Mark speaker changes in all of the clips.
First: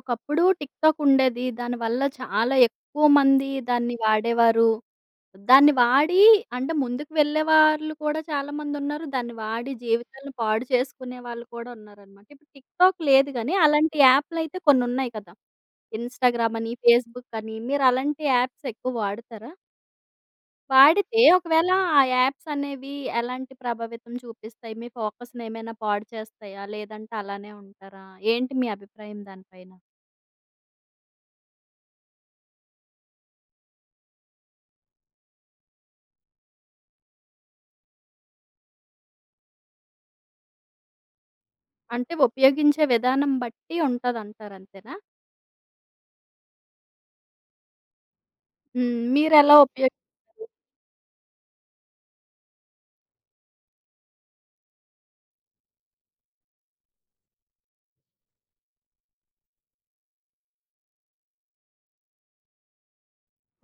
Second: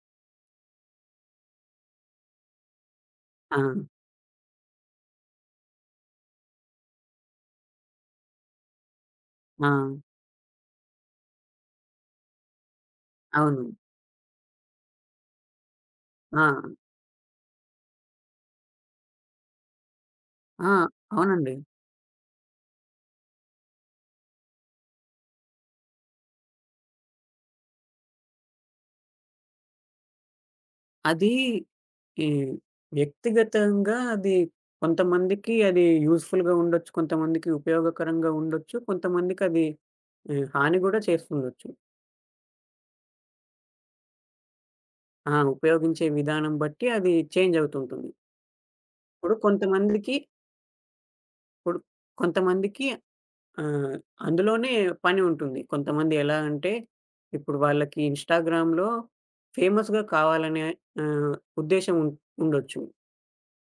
Speaker 1: ఒకప్పుడు టిక్‌టాక్ ఉండేది. దానివల్ల చాలా ఎక్కువ మంది
Speaker 2: ఆ!
Speaker 1: దాన్ని వాడేవారు. దాన్ని వాడి అంటే ముందుకు వెళ్ళేవాళ్ళు కూడా చాలామందున్నారు. దాన్ని
Speaker 2: ఆ!
Speaker 1: వాడి జీవితాలను పాడు చేసుకునే వాళ్ళు కూడా ఉన్నారనమాట. ఇప్పుడు టిక్‌టాక్ లేదు గానీ,
Speaker 2: అవును.
Speaker 1: అలాంటి యాప్‌లయితే కొన్నున్నాయి కదా!
Speaker 2: ఆ!
Speaker 1: ఇన్‌స్టాగ్రామ్ అని, ఫేస్‌బుక్ అని మీరలాంటి యాప్స్ ఎక్కువ వాడతారా?
Speaker 2: ఆ!
Speaker 1: వాడితే
Speaker 2: అవునండి.
Speaker 1: ఒకవేళ ఆ యాప్స్ అనేవి ఎలాంటి ప్రభావితం చూపిస్తాయి? మీ ఫోకస్‌నేమైనా పాడు చేస్తాయా? లేదంటే అలానే ఉంటారా? ఏంటి మీ అభిప్రాయం దానిపైన?
Speaker 2: అది ఈ వ్యక్తిగతంగా అది కొంతమందికి అది యూజ్‌ఫుల్‌గా ఉండొచ్చు. కొంతమందికి ఉపయోగకరంగా ఉండొచ్చు. కొంతమందికి అది హాని గూడా చేస్తుండొచ్చు.
Speaker 1: అంటే ఉపయోగించే విధానం బట్టి ఉంటదంటారు అంతేనా?
Speaker 2: ఆ! ఉపయోగించే విధానం బట్టి అది చేంజ్ అవుతుంటుంది.
Speaker 1: హ్మ్.
Speaker 2: ఇప్పుడు
Speaker 1: మీరెలా
Speaker 2: కొంతమందికి
Speaker 1: ఉపయోగిస్తారు?
Speaker 2: ఇప్పుడు కొంతమందికి ఆహ్, అందులోనే పని ఉంటుంది. కొంతమంది ఎలా అంటే ఇప్పుడు వాళ్ళకి ఇన్‌స్టాగ్రామ్‌లో ఫేమస్‌గా కావాలనే ఆహ్, ఉద్దేశ్యం ఉండొచ్చు.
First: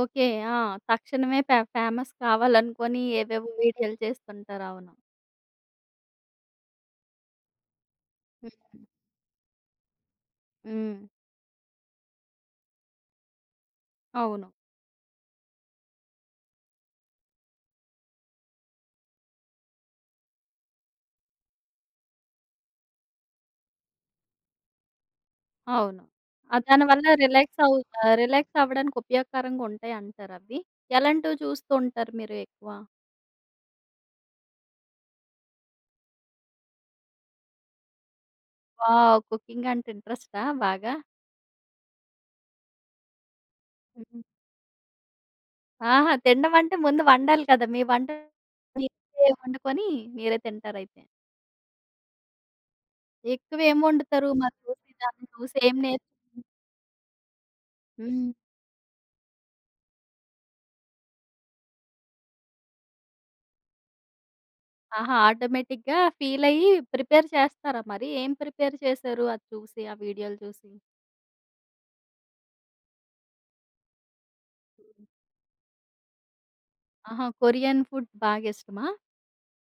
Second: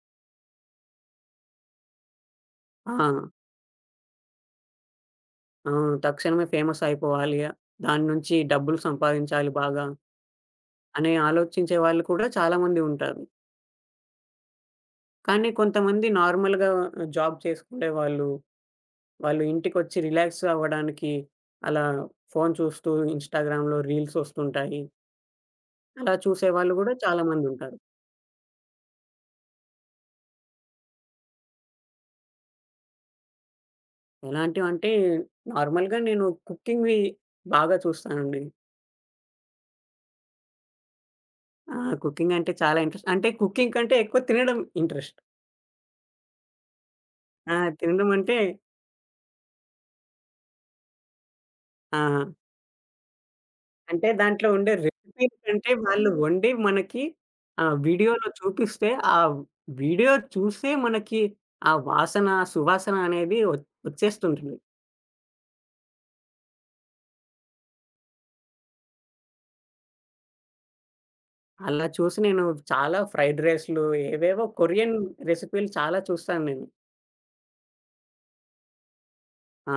Speaker 1: ఓకే. ఆ! తక్షణమే ఫేమస్
Speaker 2: ఆ!
Speaker 1: కావాలనుకోని ఏవేవో వీడియోలు చేస్తుంటారు. అవును.
Speaker 2: అవును. తక్షణమే ఫేమస్ అయిపోవాలి. దాని నుంచి
Speaker 1: హ్మ్.
Speaker 2: డబ్బులు సంపాదించాలి బాగా
Speaker 1: హ్మ్.
Speaker 2: అనే ఆలోచించే వాళ్ళు కూడా చాలామంది ఉంటారు.
Speaker 1: అవును.
Speaker 2: కానీ కొంతమంది నార్మల్‌గా జాబ్ చేసుకునే వాళ్ళు, వాళ్ళు ఇంటికొచ్చి రిలాక్స్ అవ్వడానికి అలా ఫోన్ చూస్తూ ఇన్‌స్టాగ్రామ్‌లో రీల్స్ వస్తుంటాయి.
Speaker 1: అవును.
Speaker 2: అలా
Speaker 1: ఆ!
Speaker 2: చూసేవాళ్ళు కూడా
Speaker 1: దానివల్ల
Speaker 2: చాలామంది
Speaker 1: రిలాక్స్
Speaker 2: ఉంటారు.
Speaker 1: అవు ఆహ్, రిలాక్స్ అవ్వడానికి ఉపయోగకరంగా ఉంటాయంటారా అవి? ఎలాంటివి చూస్తూ ఉంటారు మీరు ఎక్కువ?
Speaker 2: ఎలాంటివంటే నార్మల్‌గా నేను కుకింగ్‌వి బాగా చూస్తానండి.
Speaker 1: వావ్! కుకింగ్ అంటే ఇంట్రెస్టా బాగా?
Speaker 2: ఆ! కుకింగ్ అంటే చాలా ఇంట్రెస్ట్. అంటే కుకింగ్ కంటే ఎక్కువ
Speaker 1: హ్మ్.
Speaker 2: తినడం ఇంట్రెస్ట్.
Speaker 1: ఆహా! తినడం అంటే ముందు వండాలి
Speaker 2: ఆ!
Speaker 1: కదా! మీ
Speaker 2: తినడం
Speaker 1: వంట
Speaker 2: అంటే
Speaker 1: మీరే వండుకొని మీరే తింటారైతే.
Speaker 2: ఆ!
Speaker 1: ఎక్కువేం
Speaker 2: అంటే
Speaker 1: వండుతారు?
Speaker 2: దాంట్లో
Speaker 1: మరి
Speaker 2: ఉండే
Speaker 1: చూసి దాన్ని
Speaker 2: రెసిపీల
Speaker 1: చూసి
Speaker 2: కంటే
Speaker 1: ఏం నేర్చు
Speaker 2: వాళ్ళు వండి మనకి వీడియోలో
Speaker 1: హ్మ్.
Speaker 2: చూపిస్తే, ఆ వీడియో చూసే మనకి ఆ వాసన, సువాసన అనేది వచ్చేస్తుంటుంది.
Speaker 1: ఆహా! ఆటోమేటిక్‌గా ఫీలయ్యి ప్రిపేర్ చేస్తారా మరి? ఏం ప్రిపేర్ చేశారు అది చూసి, ఆ వీడియోలు చూసి?
Speaker 2: అలా చూసి నేను చాలా ఫ్రైడ్ రైస్‌లు ఏవేవో కొరియన్ రెసిపీలు చాలా చూస్తాను నేను.
Speaker 1: ఆహా! కొరియన్ ఫుడ్ బాగా ఇష్టమా?
Speaker 2: ఆ!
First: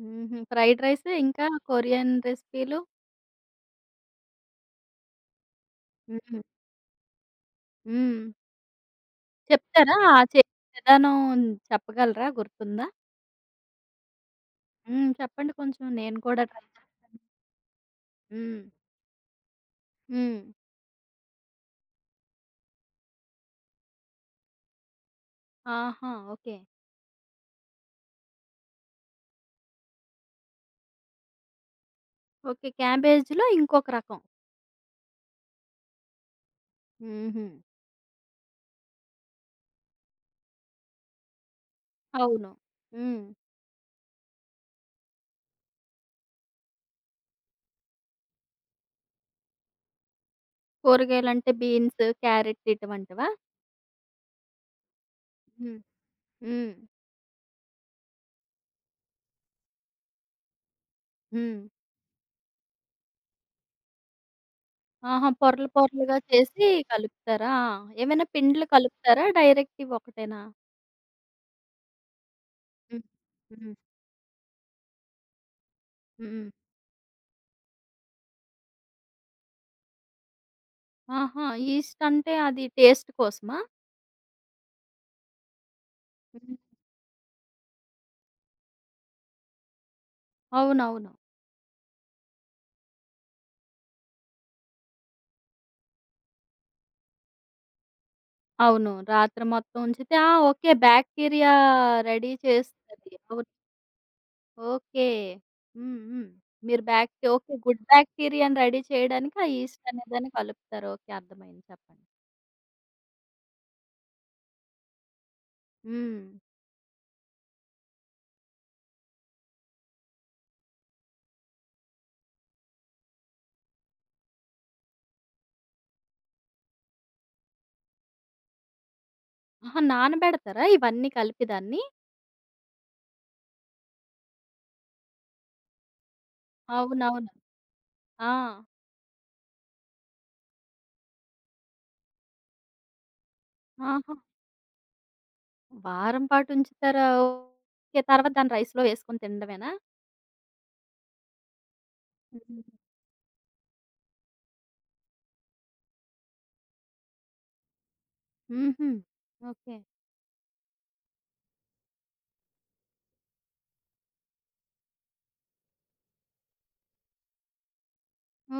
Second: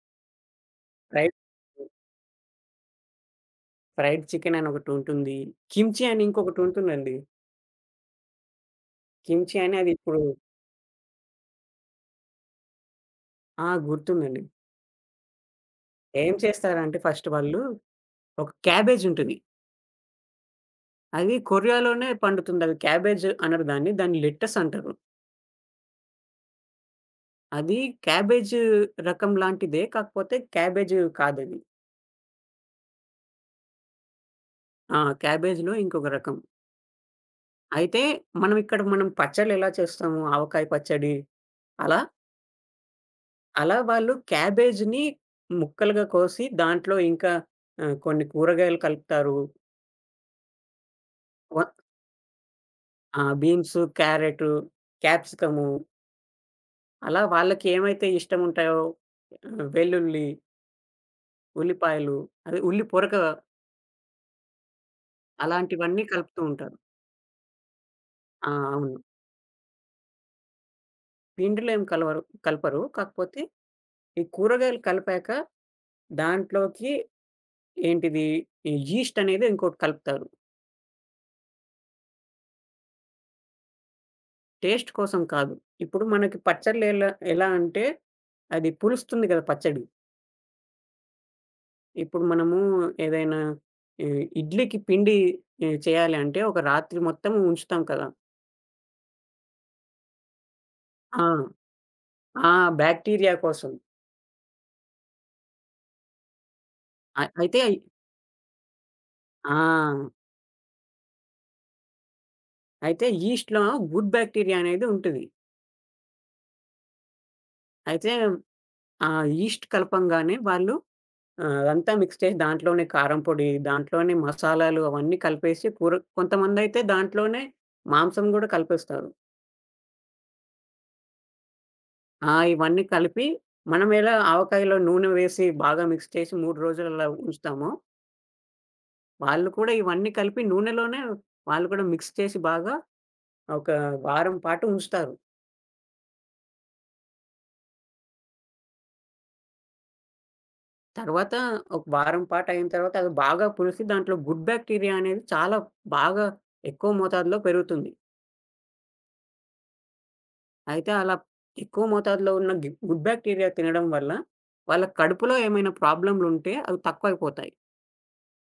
Speaker 1: హుహు. ఫ్రైడ్ రైస్
Speaker 2: ఫ్రైడ్
Speaker 1: ఇంకా కొరియన్ రెసిపీలు?
Speaker 2: ఫ్రైడ్ చికెన్ అని ఒకటుంటుంది. కిమ్చి అని
Speaker 1: హుహు.
Speaker 2: ఇంకొకటుంటుందండి.
Speaker 1: హ్మ్.
Speaker 2: కిమ్చి అని అది
Speaker 1: చెప్తారా?
Speaker 2: ఇప్పుడు
Speaker 1: ఆ చేసే విధానం చెప్పగలరా? గుర్తుందా?
Speaker 2: ఆ! గుర్తుందండి.
Speaker 1: హ్మ్. చెప్పండి కొంచెం నేను
Speaker 2: ఏం
Speaker 1: కూడా ట్రై
Speaker 2: చేస్తారంటే
Speaker 1: చేస్తాను.
Speaker 2: ఫస్ట్ వాళ్ళు ఒక
Speaker 1: హ్మ్.
Speaker 2: క్యాబేజ్ ఉంటుంది.
Speaker 1: హ్మ్.
Speaker 2: అది కొరియాలోనే పండుతుంది. అది క్యాబేజ్ అనరు దాన్ని. దాన్ని లెట్టస్ అంటారు.
Speaker 1: ఆహా! ఓకే.
Speaker 2: అది క్యాబేజ్ రకం లాంటిదే. కాకపోతే క్యాబేజ్ కాదది.
Speaker 1: ఓకే. క్యాబేజ్‌లో ఇంకొక రకం.
Speaker 2: ఆ! క్యాబేజ్‌లో ఇంకొక రకం.
Speaker 1: హుహు.
Speaker 2: అయితే మనం ఇక్కడ మనం పచ్చళ్ళెలా చేస్తాము? ఆవకాయ పచ్చడి అలా,
Speaker 1: అవును. హ్మ్.
Speaker 2: అలా, వాళ్ళు క్యాబేజ్‌ని ముక్కలుగా కోసి దాంట్లో ఇంకా కొన్ని కూరగాయలు కలుపుతారు.
Speaker 1: కూరగాయలంటే
Speaker 2: వ
Speaker 1: బీన్స్, క్యారెట్
Speaker 2: ఆ!
Speaker 1: ఇటువంటివా?
Speaker 2: బీన్స్, క్యారట్, క్యాప్సికము
Speaker 1: హ్మ్. హ్మ్.
Speaker 2: అలా వాళ్ళకేమైతే ఇష్టముంటాయో వెల్లుల్లి,
Speaker 1: హ్మ్.
Speaker 2: ఉల్లిపాయలు అదే ఉల్లి పొరక
Speaker 1: ఆహా! పొరలు
Speaker 2: అలాంటివన్నీ
Speaker 1: పొరలుగా
Speaker 2: కలుపుతూ
Speaker 1: చేసి
Speaker 2: ఉంటారు.
Speaker 1: కలుపుతారా? ఆ! ఏమైనా
Speaker 2: ఆ!
Speaker 1: పిండ్లు
Speaker 2: అవును.
Speaker 1: కలుపుతారా? డైరెక్ట్ ఇవొకటేనా?
Speaker 2: పిండిలో ఏం కలపరు.
Speaker 1: హ్మ్.
Speaker 2: కాకపోతే
Speaker 1: హ్మ్.
Speaker 2: ఈ కూరగాయలు కలిపాక
Speaker 1: హ్మ్.
Speaker 2: దాంట్లోకి ఏంటిది ఈ యీస్ట్ అనేది ఇంకోటి కలుపుతారు.
Speaker 1: ఆహా! ఈస్ట్ అంటే అది టేస్ట్ కోసమా?
Speaker 2: టేస్ట్ కోసం కాదు. ఇప్పుడు మనకి
Speaker 1: హ్మ్.
Speaker 2: పచ్చళ్ళు ఎలా ఎలా అంటే అది పులుస్తుంది కదా పచ్చడి.
Speaker 1: అవునవును.
Speaker 2: ఇప్పుడు మనము ఏదైనా ఈ ఇడ్లీకి పిండి చేయాలి అంటే ఒక రాత్రి మొత్తం ఉంచుతాం కదా!
Speaker 1: అవును. రాత్రి మొత్తం ఉంచితే ఆ! ఓకే.
Speaker 2: ఆ!
Speaker 1: బ్యాక్టీరియా రెడీ
Speaker 2: ఆ!
Speaker 1: చేస్తది.
Speaker 2: బాక్టీరియా
Speaker 1: అవును.
Speaker 2: కోసం.
Speaker 1: ఓకే. హ్మ్. హ్మ్. మీరు
Speaker 2: అ
Speaker 1: ఓకే.
Speaker 2: అయితే
Speaker 1: గుడ్ బ్యాక్టీరియాని రెడీ చేయడానికి ఆ ఈస్ట్
Speaker 2: ఆ!
Speaker 1: అనేదాన్ని కలుపుతారు. ఓకే. అర్థమైంది చెప్పండి.
Speaker 2: అయితే యీస్ట్‌లో గుడ్ బాక్టీరియా అనేది ఉంటది.
Speaker 1: హ్మ్.
Speaker 2: అయితే ఆ ఈస్ట్ కలపంగానే వాళ్ళు అదంతా మిక్స్ చేసి దాంట్లోనే కారం పొడి, దాంట్లోనే మసాలాలు అవన్నీ కలిపేసి కూర కొంతమందైతే దాంట్లోనే మాంసం గూడా కలిపేస్తారు.
Speaker 1: ఆహా! నానబెడతారా ఇవన్నీ కలిపి దాన్ని?
Speaker 2: ఆ! ఇవన్నీ కలిపి మనం ఎలా ఆవకాయలో నూనె వేసి బాగా మిక్స్ చేసి 3 రోజులు అలా
Speaker 1: అవునవును.
Speaker 2: ఉంచుతామో,
Speaker 1: ఆ!
Speaker 2: వాళ్ళు కూడా ఇవన్నీ కలిపి నూనెలోనే వాళ్ళు కూడా మిక్స్ చేసి బాగా ఒక
Speaker 1: ఆహా!
Speaker 2: వారం పాటు ఉంచుతారు.
Speaker 1: వారం పాటు ఉంచుతారా? ఓకే. తర్వాత దాన్ని రైస్‌లో వేసుకొని తినడమేనా?
Speaker 2: తర్వాత ఒక వారం పాటు
Speaker 1: హ్మ్.
Speaker 2: అయిన తర్వాత అది బాగా పులిసి దాంట్లో గుడ్ బాక్టీరియా అనేది చాలా బాగా ఎక్కువ మోతాదులో పెరుగుతుంది.
Speaker 1: హుహు. ఓకే.
Speaker 2: అయితే అలా ఎక్కువ మోతాదులో ఉన్న గుడ్ బాక్టీరియా తినడం వల్ల వాళ్ళ కడుపులో ఏమైనా ప్రాబ్లమ్‌లుంటే అవి తక్కువైపోతాయి.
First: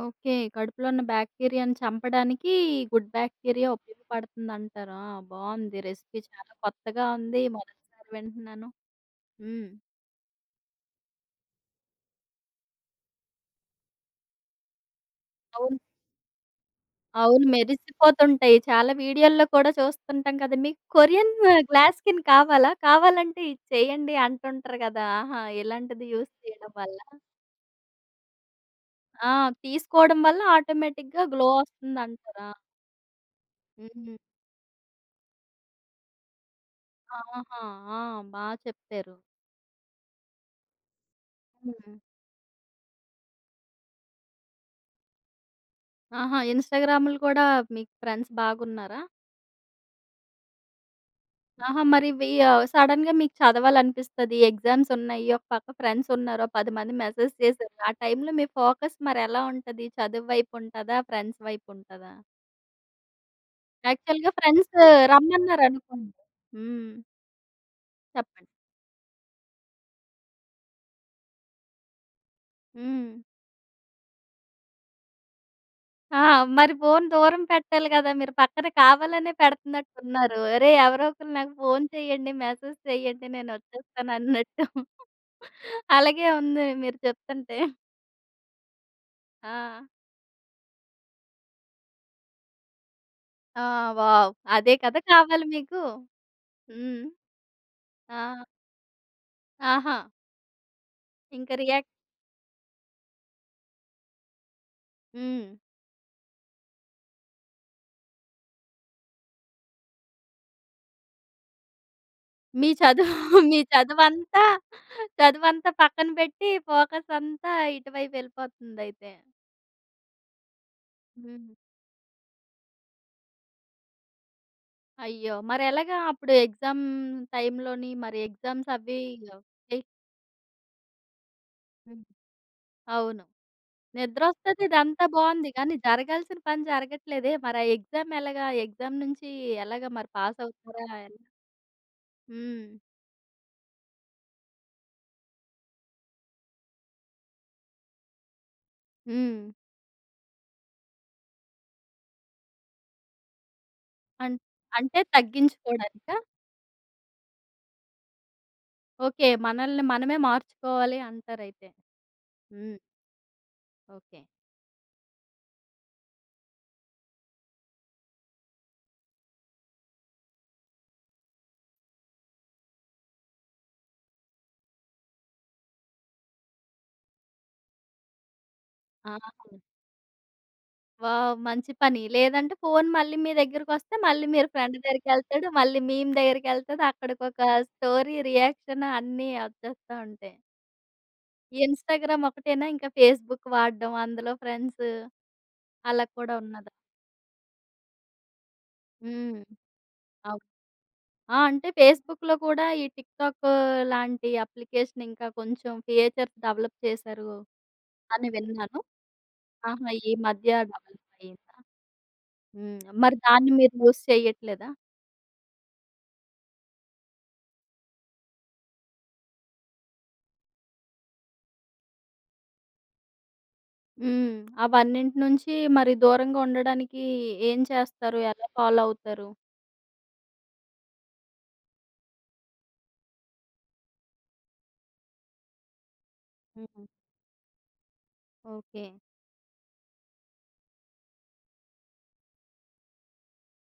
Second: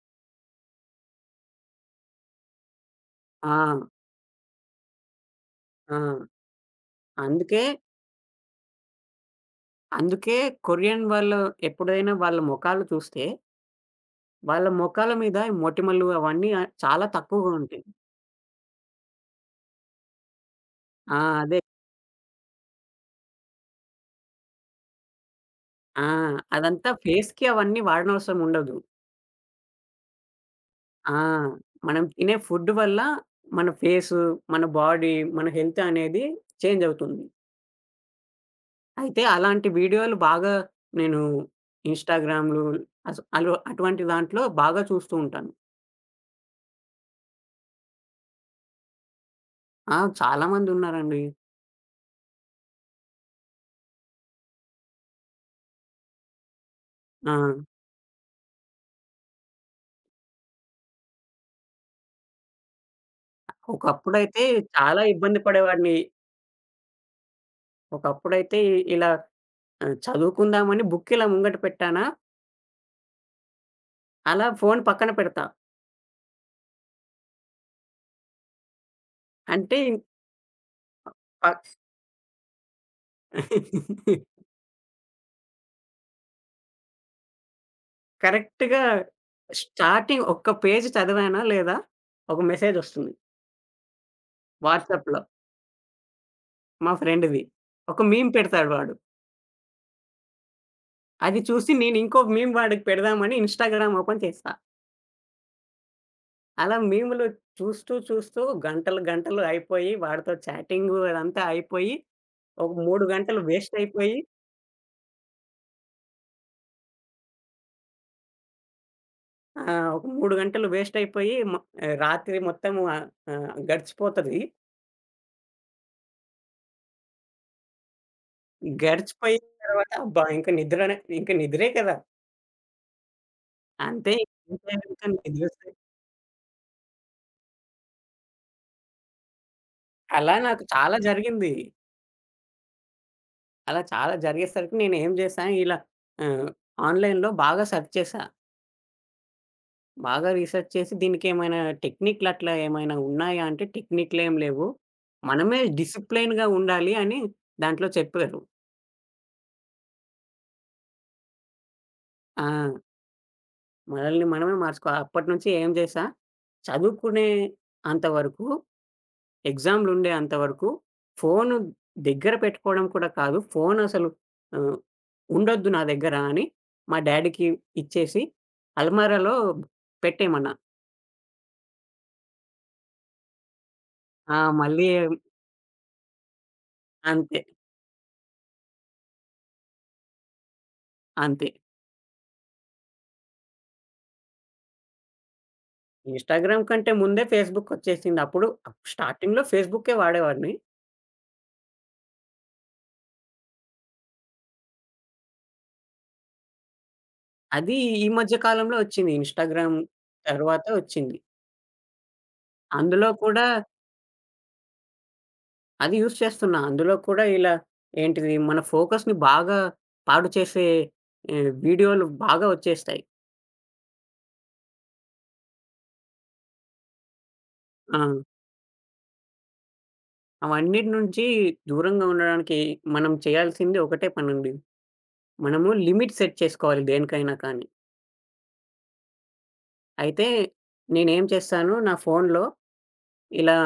Speaker 1: ఓకే. కడుపులో ఉన్న బ్యాక్టీరియాని చంపడానికి గుడ్
Speaker 2: ఆ!
Speaker 1: బ్యాక్టీరియా ఉపయోగపడుతుందంటారు. ఆ! బావుంది
Speaker 2: ఆ!
Speaker 1: రెసిపీ చాలా కొత్తగా ఉంది.
Speaker 2: అందుకే,
Speaker 1: మొదటిసారి వింటున్నాను. హ్మ్.
Speaker 2: అందుకే కొరియన్ వాళ్ళు ఎప్పుడైనా వాళ్ళ మొఖాలు చూస్తే వాళ్ళ మొఖాల మీద ఈ
Speaker 1: అవును.
Speaker 2: మొటిమలు అవన్నీ చాలా
Speaker 1: అవును.
Speaker 2: తక్కువగా ఉంటాయి.
Speaker 1: మెరిసిపోతుంటాయి. చాలా వీడియోల్లో కూడా చూస్తుంటాం కదా! మీకు
Speaker 2: ఆ!
Speaker 1: కొరియన్
Speaker 2: అదే.
Speaker 1: గ్లాస్ స్కిన్ కావాలా? కావాలంటే ఇది చేయండి అంటుంటారు కదా! ఆహా!
Speaker 2: ఆ!
Speaker 1: ఇలాంటిది యూజ్ చేయడం
Speaker 2: అదంతా
Speaker 1: వల్ల
Speaker 2: ఫేస్‌కి అవన్నీ వాడనవసరం ఉండదు.
Speaker 1: ఆ! తీసుకోవడం వల్ల
Speaker 2: ఆ!
Speaker 1: ఆటోమేటిక్‌గా గ్లో
Speaker 2: మనం తినే
Speaker 1: వస్తుందంటారా?
Speaker 2: ఫుడ్ వల్ల మన
Speaker 1: హ్మ్.
Speaker 2: ఫేసు, మన బాడీ, మన హెల్త్ అనేది చేంజ్ అవుతుంది.
Speaker 1: ఆహా! ఆ! బా చెప్పారు.
Speaker 2: అయితే అలాంటి వీడియోలు బాగా నేను
Speaker 1: హ్మ్.
Speaker 2: ఇన్‌స్టాగ్రామ్‌లు అస అలో అటువంటి దాంట్లో బాగా చూస్తూ ఉంటాను.
Speaker 1: ఆహా! ఇన్‌స్టాగ్రామ్‌లు కూడా మీకు ఫ్రెండ్స్ బాగున్నారా?
Speaker 2: ఆ! చాలామంది ఉన్నారండి.
Speaker 1: ఆహా! మరివి సడెన్‌గా మీకు చదవాలనిపిస్తది. ఎగ్జామ్స్ ఉన్నాయి. ఒక పక్క ఫ్రెండ్స్ ఉన్నారు. ఓ 10 మంది మెసేజ్
Speaker 2: ఆ!
Speaker 1: చేశారు. ఆ టైంలో మీ ఫోకస్ మరెలా ఉంటది? చదువు వైపు ఉంటదా? ఫ్రెండ్స్ వైపు ఉంటదా? యాక్చువల్‌గా
Speaker 2: ఒకప్పుడైతే
Speaker 1: ఫ్రెండ్స్
Speaker 2: చాలా ఇబ్బంది పడేవాడిని.
Speaker 1: రమ్మన్నారనుకోండి హ్మ్. చెప్పండి.
Speaker 2: ఒకప్పుడైతే ఇలా చదువుకుందామని బుక్ ఇలా ముంగట పెట్టానా,
Speaker 1: హ్మ్.
Speaker 2: అలా ఫోను పక్కన పెడతా.
Speaker 1: ఆ! మరి ఫోను దూరం పెట్టాలి కదా! మీరు పక్కన కావాలనే
Speaker 2: అంటే ఇం-
Speaker 1: పెడుతున్నట్టున్నారు. "ఒరేయ్! ఎవరో ఒకరు
Speaker 2: ప
Speaker 1: నాకు ఫోను చేయండి. మెసేజ్ చేయండి. నేనొచ్చేస్తాను" అన్నట్టు. అలాగే ఉంది మీరు చెప్తుంటే.
Speaker 2: కరెక్ట్‌గా
Speaker 1: ఆ!
Speaker 2: స్టార్టింగ్ ఒక్క పేజ్ చదివానా లేదా, ఒక మెసేజొస్తుంది
Speaker 1: ఆ! వావ్! అదే కదా
Speaker 2: వాట్సాప్‌లో
Speaker 1: కావాలి మీకు.
Speaker 2: మా
Speaker 1: హ్మ్.
Speaker 2: ఫ్రెండ్‌ది. ఒక
Speaker 1: ఆ!
Speaker 2: మీమ్ పెడతాడు వాడు.
Speaker 1: ఆహా!
Speaker 2: అది
Speaker 1: ఇంక
Speaker 2: చూసి
Speaker 1: రియాక్ట్
Speaker 2: నేను ఇంకో మీమ్ వాడికి పెడదామని ఇన్‌స్టాగ్రామ్ ఓపెన్ చేస్తా.
Speaker 1: హ్మ్.
Speaker 2: అలా మీమ్‌లు చూస్తూ, చూస్తూ గంటలు, గంటలు అయిపోయి వాడితో చాటింగు అదంతా అయిపోయి,
Speaker 1: మీ
Speaker 2: ఒక 3
Speaker 1: చదువు
Speaker 2: గంటలు
Speaker 1: మీ
Speaker 2: వేస్ట్ అయిపోయి
Speaker 1: చదువంతా చదువంతా పక్కన పెట్టి ఫోకస్ అంతా ఇటువైపు వెళ్ళిపోతుందయితే.
Speaker 2: ఆ! ఒక 3 గంటలు వేస్ట్ అయిపోయి
Speaker 1: హ్మ్.
Speaker 2: రాత్రి మొత్తం ఆహ్, ఆహ్, గడిచిపోతది.
Speaker 1: అయ్యో! మరెలాగా అప్పుడు ఎగ్జామ్ టైమ్‌లోని మరి ఎగ్జామ్స్ అవి
Speaker 2: గడిచిపోయిన
Speaker 1: ఎ
Speaker 2: తర్వాత అబ్బా! ఇంక నిద్రే కదా!
Speaker 1: హ్మ్. అవును.
Speaker 2: అంతే.
Speaker 1: నిద్రొస్తది
Speaker 2: ఇంకా ఇంకా
Speaker 1: ఇదంతా
Speaker 2: నీకు
Speaker 1: బావుంది.
Speaker 2: తెలుస్తాయి.
Speaker 1: కానీ జరగాల్సిన పని జరగట్లేదే. మరి ఆ ఎగ్జామ్ ఎలాగా? ఎగ్జామ్ నుంచి ఎలాగా మరి
Speaker 2: అలా నాకు
Speaker 1: పాసవుతారా
Speaker 2: చాలా
Speaker 1: ఎలా?
Speaker 2: జరిగింది.
Speaker 1: హ్మ్.
Speaker 2: అలా చాలా జరిగేసరికి నేనేం చేశా, ఇలా ఆహ్, ఆన్‌లైన్‌లో బాగా సెర్చ్ చేశా.
Speaker 1: హ్మ్.
Speaker 2: బాగా రీసెర్చ్ చేసి దీనికేమైనా టెక్నిక్‌లట్లా ఏమైనా ఉన్నాయా అంటే,
Speaker 1: అం
Speaker 2: టెక్నిక్‌లేం లేవు.
Speaker 1: అంటే
Speaker 2: మనమే
Speaker 1: తగ్గించుకోడానికా?
Speaker 2: డిసిప్లైన్‌గా ఉండాలి అని దాంట్లో చెప్పారు.
Speaker 1: ఓకే. మనల్ని మనమే మార్చుకోవాలి అంటారైతే.
Speaker 2: ఆ!
Speaker 1: హ్మ్. ఓకే.
Speaker 2: మనల్ని మనమే మార్చుకో అప్పటినుంచి ఏం చేశా, చదువుకునే అంత వరకు, ఎగ్జామ్‌లుండే అంత వరకు ఫోను దగ్గర పెట్టుకోవడం కూడా కాదు. ఫోనసలు ఆహ్, ఉండొద్దు నా దగ్గర అని మా డ్యాడీకి ఇచ్చేసి,
Speaker 1: ఆహా!
Speaker 2: అల్మారాలో పెట్టేయమన్నా.
Speaker 1: వావ్! మంచి పని. లేదంటే ఫోను మళ్ళీ మీ దగ్గరకొస్తే మళ్ళీ
Speaker 2: ఆ!
Speaker 1: మీరు ఫ్రెండ్
Speaker 2: మళ్ళీ
Speaker 1: దగ్గరికెళ్తాడు. మళ్ళీ మీమ్ దగ్గరికెళ్తది.
Speaker 2: అంతే.
Speaker 1: అక్కడికొక స్టోరీ, రియాక్షన్ అన్నీ వచ్చేస్తా ఉంటాయి.
Speaker 2: అంతే.
Speaker 1: ఇన్‌స్టాగ్రామ్ ఒకటేనా ఇంకా ఫేస్‌బుక్ వాడడం, అందులో ఫ్రెండ్స్ అలా కూడా
Speaker 2: ఇన్‌స్టాగ్రామ్
Speaker 1: ఉన్నదా?
Speaker 2: కంటే ముందే ఫేస్‌బుకొచ్చేసింది. అప్పుడు
Speaker 1: హ్మ్.
Speaker 2: స్టార్టింగ్‌లో ఫేస్‌బుక్కే
Speaker 1: అవును.
Speaker 2: వాడేవాడిని.
Speaker 1: ఆ! అంటే ఫేస్‌బుక్‌లో కూడా ఈ టిక్‌టాక్ లాంటి అప్లికేషన్ ఇంకా కొంచెం ఫీచర్స్ డెవలప్ చేశారు.
Speaker 2: అది ఈ
Speaker 1: అని
Speaker 2: మధ్య కాలంలో
Speaker 1: విన్నాను.
Speaker 2: వచ్చింది. ఇన్‌స్టాగ్రామ్
Speaker 1: ఆహా! ఈ మధ్య
Speaker 2: తర్వాత
Speaker 1: డెవలప్
Speaker 2: వచ్చింది.
Speaker 1: అయిందా? హ్మ్.
Speaker 2: అందులో
Speaker 1: మరి
Speaker 2: కూడా
Speaker 1: దాన్ని మీరు యూజ్ చేయట్లేదా?
Speaker 2: అది యూజ్ చేస్తున్నా. అందులో కూడా ఇలా మన ఫోకస్‌ని బాగా పాడు చేసే వీడియోలు బాగా వచ్చేస్తాయి.
Speaker 1: హ్మ్. అవన్నింటి నుంచి మరి దూరంగా ఉండడానికి ఏం
Speaker 2: ఆ!
Speaker 1: చేస్తారు? ఎలా ఫాలో అవుతారు?
Speaker 2: అవన్నిటి నుంచి దూరంగా ఉండడానికి మనం చేయాల్సింది ఒకటే పనండి. మనము లిమిట్ సెట్ చేసుకోవాలి
Speaker 1: హ్మ్.
Speaker 2: దేనికైనా కానీ.
Speaker 1: ఓకే.
Speaker 2: అయితే నేనేం చేస్తాను నా ఫోన్‌లో ఇలా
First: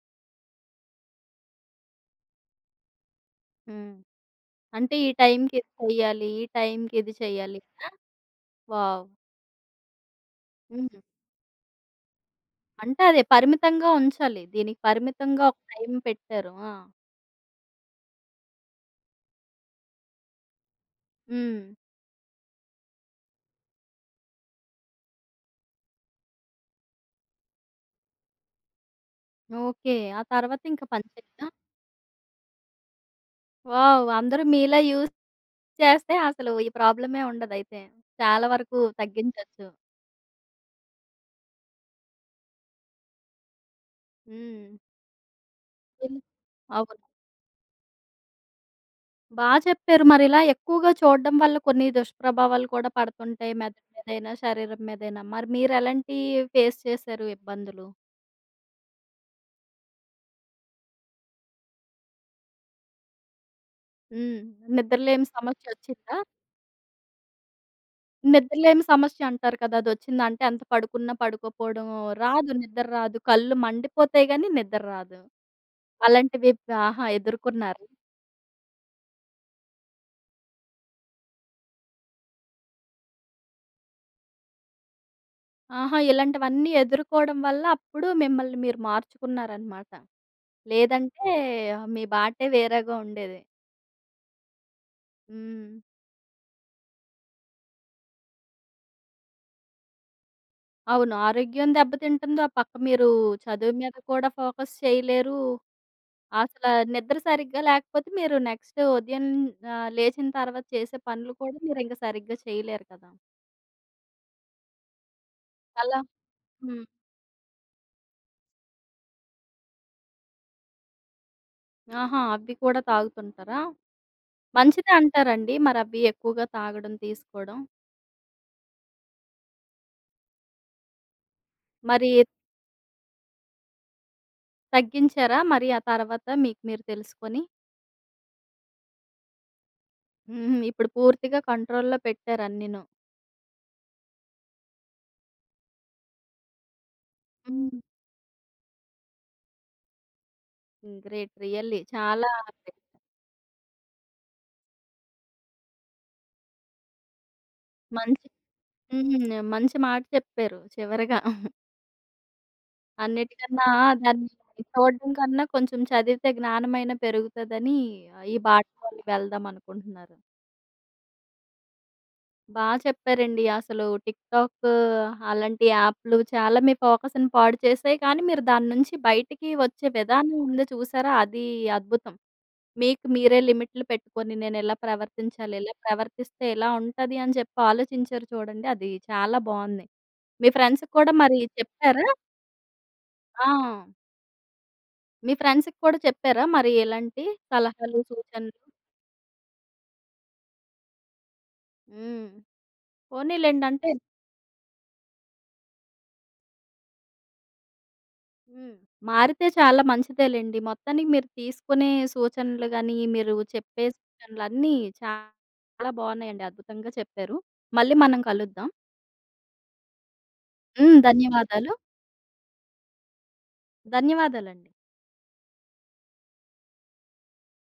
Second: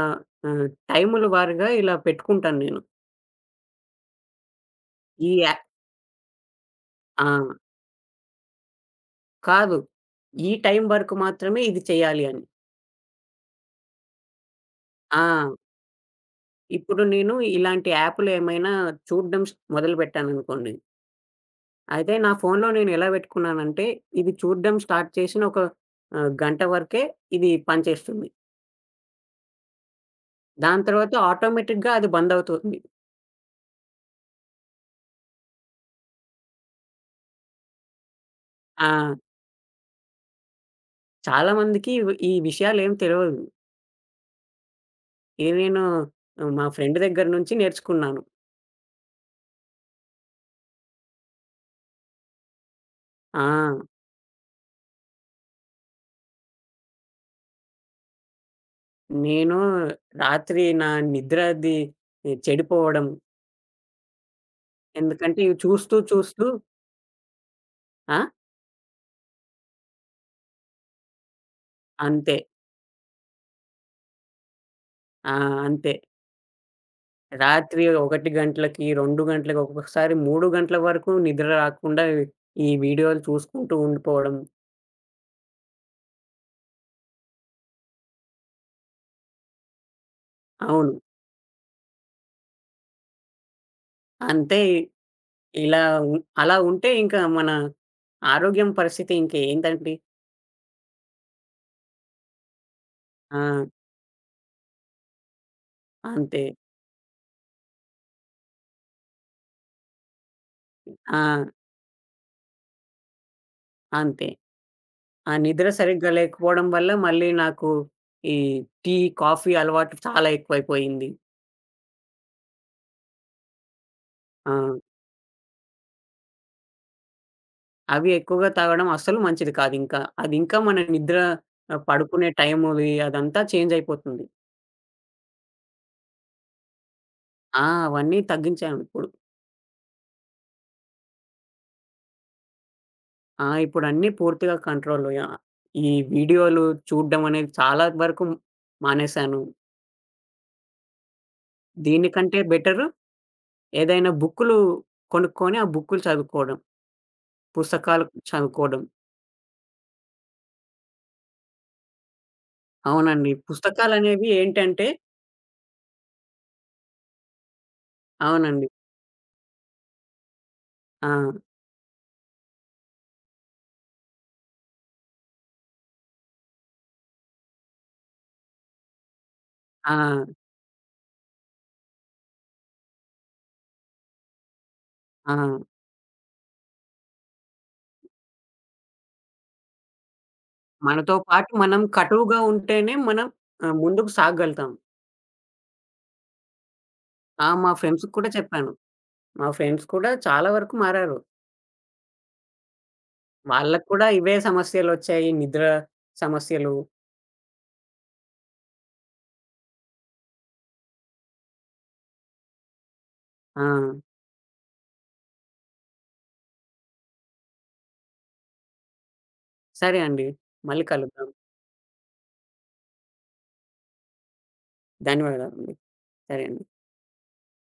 Speaker 2: ఆహ్, టైముల వారీగా ఇలా పెట్టుకుంటాను నేను.
Speaker 1: హ్మ్. అంటే ఈ
Speaker 2: ఈ యా
Speaker 1: టైంకి ఇది చెయ్యాలి. ఈ టైంకి ఇది
Speaker 2: ఆ!
Speaker 1: చెయ్యాలి కదా! వావ్!
Speaker 2: కాదు. ఈ టైం
Speaker 1: హ్మ్.
Speaker 2: వరకు మాత్రమే ఇది చేయాలి అని.
Speaker 1: అంటే అదే పరిమితంగా ఉంచాలి. దీనికి పరిమితంగా
Speaker 2: ఆ!
Speaker 1: ఒక టైం పెట్టారు. ఆ!
Speaker 2: ఇప్పుడు నేను ఇలాంటి యాప్‌లు ఏమైనా చూడడం మొదలుపెట్టాననుకోండి.
Speaker 1: హ్మ్.
Speaker 2: అయితే నా ఫోన్‌లో నేను ఎలా పెట్టుకున్నానంటే, ఇది చూడడం స్టార్ట్ చేసిన ఒక గంట వరకే ఇది పనిచేస్తుంది.
Speaker 1: ఓకే. ఆ తర్వాత
Speaker 2: దాని
Speaker 1: ఇంకా పని
Speaker 2: తర్వాత
Speaker 1: చేయదా?
Speaker 2: ఆటోమేటిక్‌గా అది బంద్ అవుతుంది.
Speaker 1: వావ్! అందరూ మీలా యూజ్ చేస్తే అసలు ఈ ప్రాబ్లమే ఉండదయితే. చాలా వరకు
Speaker 2: ఆ!
Speaker 1: తగ్గించొచ్చు.
Speaker 2: చాలామందికి ఈ విషయాలేం తెలవదు.
Speaker 1: హ్మ్.
Speaker 2: ఇది నేను
Speaker 1: ఇల్
Speaker 2: మా ఫ్రెండ్
Speaker 1: అవును.
Speaker 2: దగ్గర నుంచి నేర్చుకున్నాను.
Speaker 1: బా చెప్పారు. మరిలా ఎక్కువగా చూడడం వల్ల కొన్ని దుష్ప్రభావాలు కూడా
Speaker 2: ఆ!
Speaker 1: పడుతుంటాయి. మెదడు మీదైనా, శరీరం మీదైనా. మరి మీరెలాంటియి ఫేస్ చేశారు ఇబ్బందులు?
Speaker 2: నేను రాత్రి నా నిద్ర అది చెడిపోవడం.
Speaker 1: హ్మ్. నిద్రలేమి
Speaker 2: ఎందుకంటే ఇవి చూస్తూ
Speaker 1: సమస్యొచ్చిందా?
Speaker 2: చూస్తూ ఆ!
Speaker 1: నిద్రలేమి సమస్య అంటారు కదా! అదొచ్చిందా? అంటే ఎంత పడుకున్నా పడుకోపోవడం
Speaker 2: అంతే.
Speaker 1: రాదు. నిద్ర రాదు. కళ్ళు మండిపోతాయి గానీ నిద్ర రాదు.
Speaker 2: ఆ! అంతే.
Speaker 1: అలాంటివి ఆహా!
Speaker 2: రాత్రి
Speaker 1: ఎదుర్కొన్నారా?
Speaker 2: 1 గంటలకి, 2 గంటలకి, ఒక్కొక్కసారి 3 గంటల వరకు నిద్ర రాకుండా ఈ వీడియోలు చూసుకుంటూ ఉండిపోవడం.
Speaker 1: ఆహా! ఇలాంటివన్నీ ఎదుర్కోవడం వల్ల అప్పుడు మిమ్మల్ని మీరు మార్చుకున్నారనమాట.
Speaker 2: అవును.
Speaker 1: లేదంటే మీ బాటే వేరేగా ఉండేది.
Speaker 2: అంతే
Speaker 1: హ్మ్.
Speaker 2: ఇలా ఉ అలా ఉంటే ఇంకా మన ఆరోగ్యం పరిస్థితి ఇంకేంటండి?
Speaker 1: అవును. ఆరోగ్యం దెబ్బతింటుందో, ఆ పక్క మీరు
Speaker 2: ఆ!
Speaker 1: చదువు మీద కూడా ఫోకస్ చేయలేరు.
Speaker 2: అంతే.
Speaker 1: అసల నిద్ర సరిగ్గా లేకపోతే మీరు నెక్స్ట్ ఉదయం లేచిన తర్వాత చేసే పనులు
Speaker 2: ఆ!
Speaker 1: కూడా మీరింక సరిగ్గా చేయలేరు కదా!
Speaker 2: అంతే. ఆ నిద్ర
Speaker 1: అలా
Speaker 2: సరిగ్గా లేకపోవడం
Speaker 1: హ్మ్.
Speaker 2: వల్ల మళ్ళీ నాకు ఈ టీ, కాఫీ అలవాటు చాలా ఎక్కువైపోయింది.
Speaker 1: ఆహా! అవి కూడా తాగుతుంటారా?
Speaker 2: ఆ!
Speaker 1: మంచిదే అంటారండి మరవి ఎక్కువగా తాగడం, తీసుకోవడం.
Speaker 2: అవి ఎక్కువగా తాగడం అస్సలు మంచిది కాదింకా. అదింకా మన నిద్ర
Speaker 1: మరి
Speaker 2: పడుకునే టైముది అదంతా చేంజ్ అయిపోతుంది.
Speaker 1: తగ్గించారా మరి ఆ తర్వాత మీకు మీరు తెలుసుకొని?
Speaker 2: ఆ! అవన్నీ తగ్గించానిప్పుడు.
Speaker 1: హుహు. ఇప్పుడు పూర్తిగా కంట్రోల్‌లో పెట్టారు అన్నీను.
Speaker 2: ఆ! ఇప్పుడన్నీ పూర్తిగా కంట్రోల్. యాహ్! ఈ వీడియోలు చూడ్డం అనేది
Speaker 1: హ్మ్.
Speaker 2: చాలా వరకు మానేశాను.
Speaker 1: హ్మ్. గ్రేట్. రియల్లీ చాలా
Speaker 2: దీనికంటే
Speaker 1: great.
Speaker 2: బెటరు ఏదైనా బుక్కులు కొనుక్కొని, ఆ బుక్కులు చదువుకోవడం. పుస్తకాలు
Speaker 1: మంచి
Speaker 2: చదువుకోవడం.
Speaker 1: హ్మ్. మంచి మాట చెప్పారు చివరగా.
Speaker 2: అవునండి.
Speaker 1: అన్నిటికన్నా దాన్ని
Speaker 2: పుస్తకాలనేవి ఏంటంటే
Speaker 1: చూడడం కన్నా కొంచెం చదివితే జ్ఞానమైనా పెరుగుతదని ఈ
Speaker 2: అవునండి.
Speaker 1: బాటలోనే వెళ్దాం అనుకుంటున్నారు.
Speaker 2: ఆ!
Speaker 1: బా చెప్పారండి. అసలు టిక్‌టాక్ అలాంటి యాప్‌లు చాలా మీ ఫోకస్‌ని పాడు చేసాయి. కానీ మీరు దాని నుంచి బయటికి వచ్చే
Speaker 2: ఆ!
Speaker 1: విధానం ఉంది చూసారా అది అద్భుతం. మీకు మీరే లిమిట్‌లు పెట్టుకొని నేనెలా
Speaker 2: ఆ!
Speaker 1: ప్రవర్తించాలి, ఇలా ప్రవర్తిస్తే ఎలా ఉంటది అని చెప్పి ఆలోచించారు చూడండి, అది చాలా బావుంది. మీ ఫ్రెండ్స్‌కి కూడా
Speaker 2: మనతో
Speaker 1: మరి
Speaker 2: పాటు మనం
Speaker 1: చెప్పారా?
Speaker 2: కటువుగా ఉంటేనే మనం
Speaker 1: ఆ!
Speaker 2: ముందుకు సాగలుగుతాం.
Speaker 1: మీ ఫ్రెండ్స్‌కి కూడా చెప్పారా మరి ఇలాంటి
Speaker 2: ఆ! మా
Speaker 1: సలహాలు,
Speaker 2: ఫ్రెండ్స్‌కి కూడా
Speaker 1: సూచనలు?
Speaker 2: చెప్పాను. మా ఫ్రెండ్స్ కూడా చాలా వరకు మారారు.
Speaker 1: హ్మ్. పోనీలెండి.
Speaker 2: వాళ్ళకి
Speaker 1: అంటే
Speaker 2: కూడా ఇవే సమస్యలొచ్చాయి. నిద్ర సమస్యలు.
Speaker 1: హ్మ్. మారితే చాలా మంచిదేలెండి. మొత్తానికి మీరు తీసుకునే సూచనలు గాని, మీరు
Speaker 2: ఆ!
Speaker 1: చెప్పే సూచనలన్నీ చాలా బావున్నాయండి. అద్భుతంగా చెప్పారు. మళ్ళీ మనం కలుద్దాం.
Speaker 2: సరే అండి. మళ్ళీ
Speaker 1: హ్మ్.
Speaker 2: కలుద్దాం.
Speaker 1: ధన్యవాదాలు. ధన్యవాదాలండి.
Speaker 2: ధన్యవాదాలండి. సరే అండి.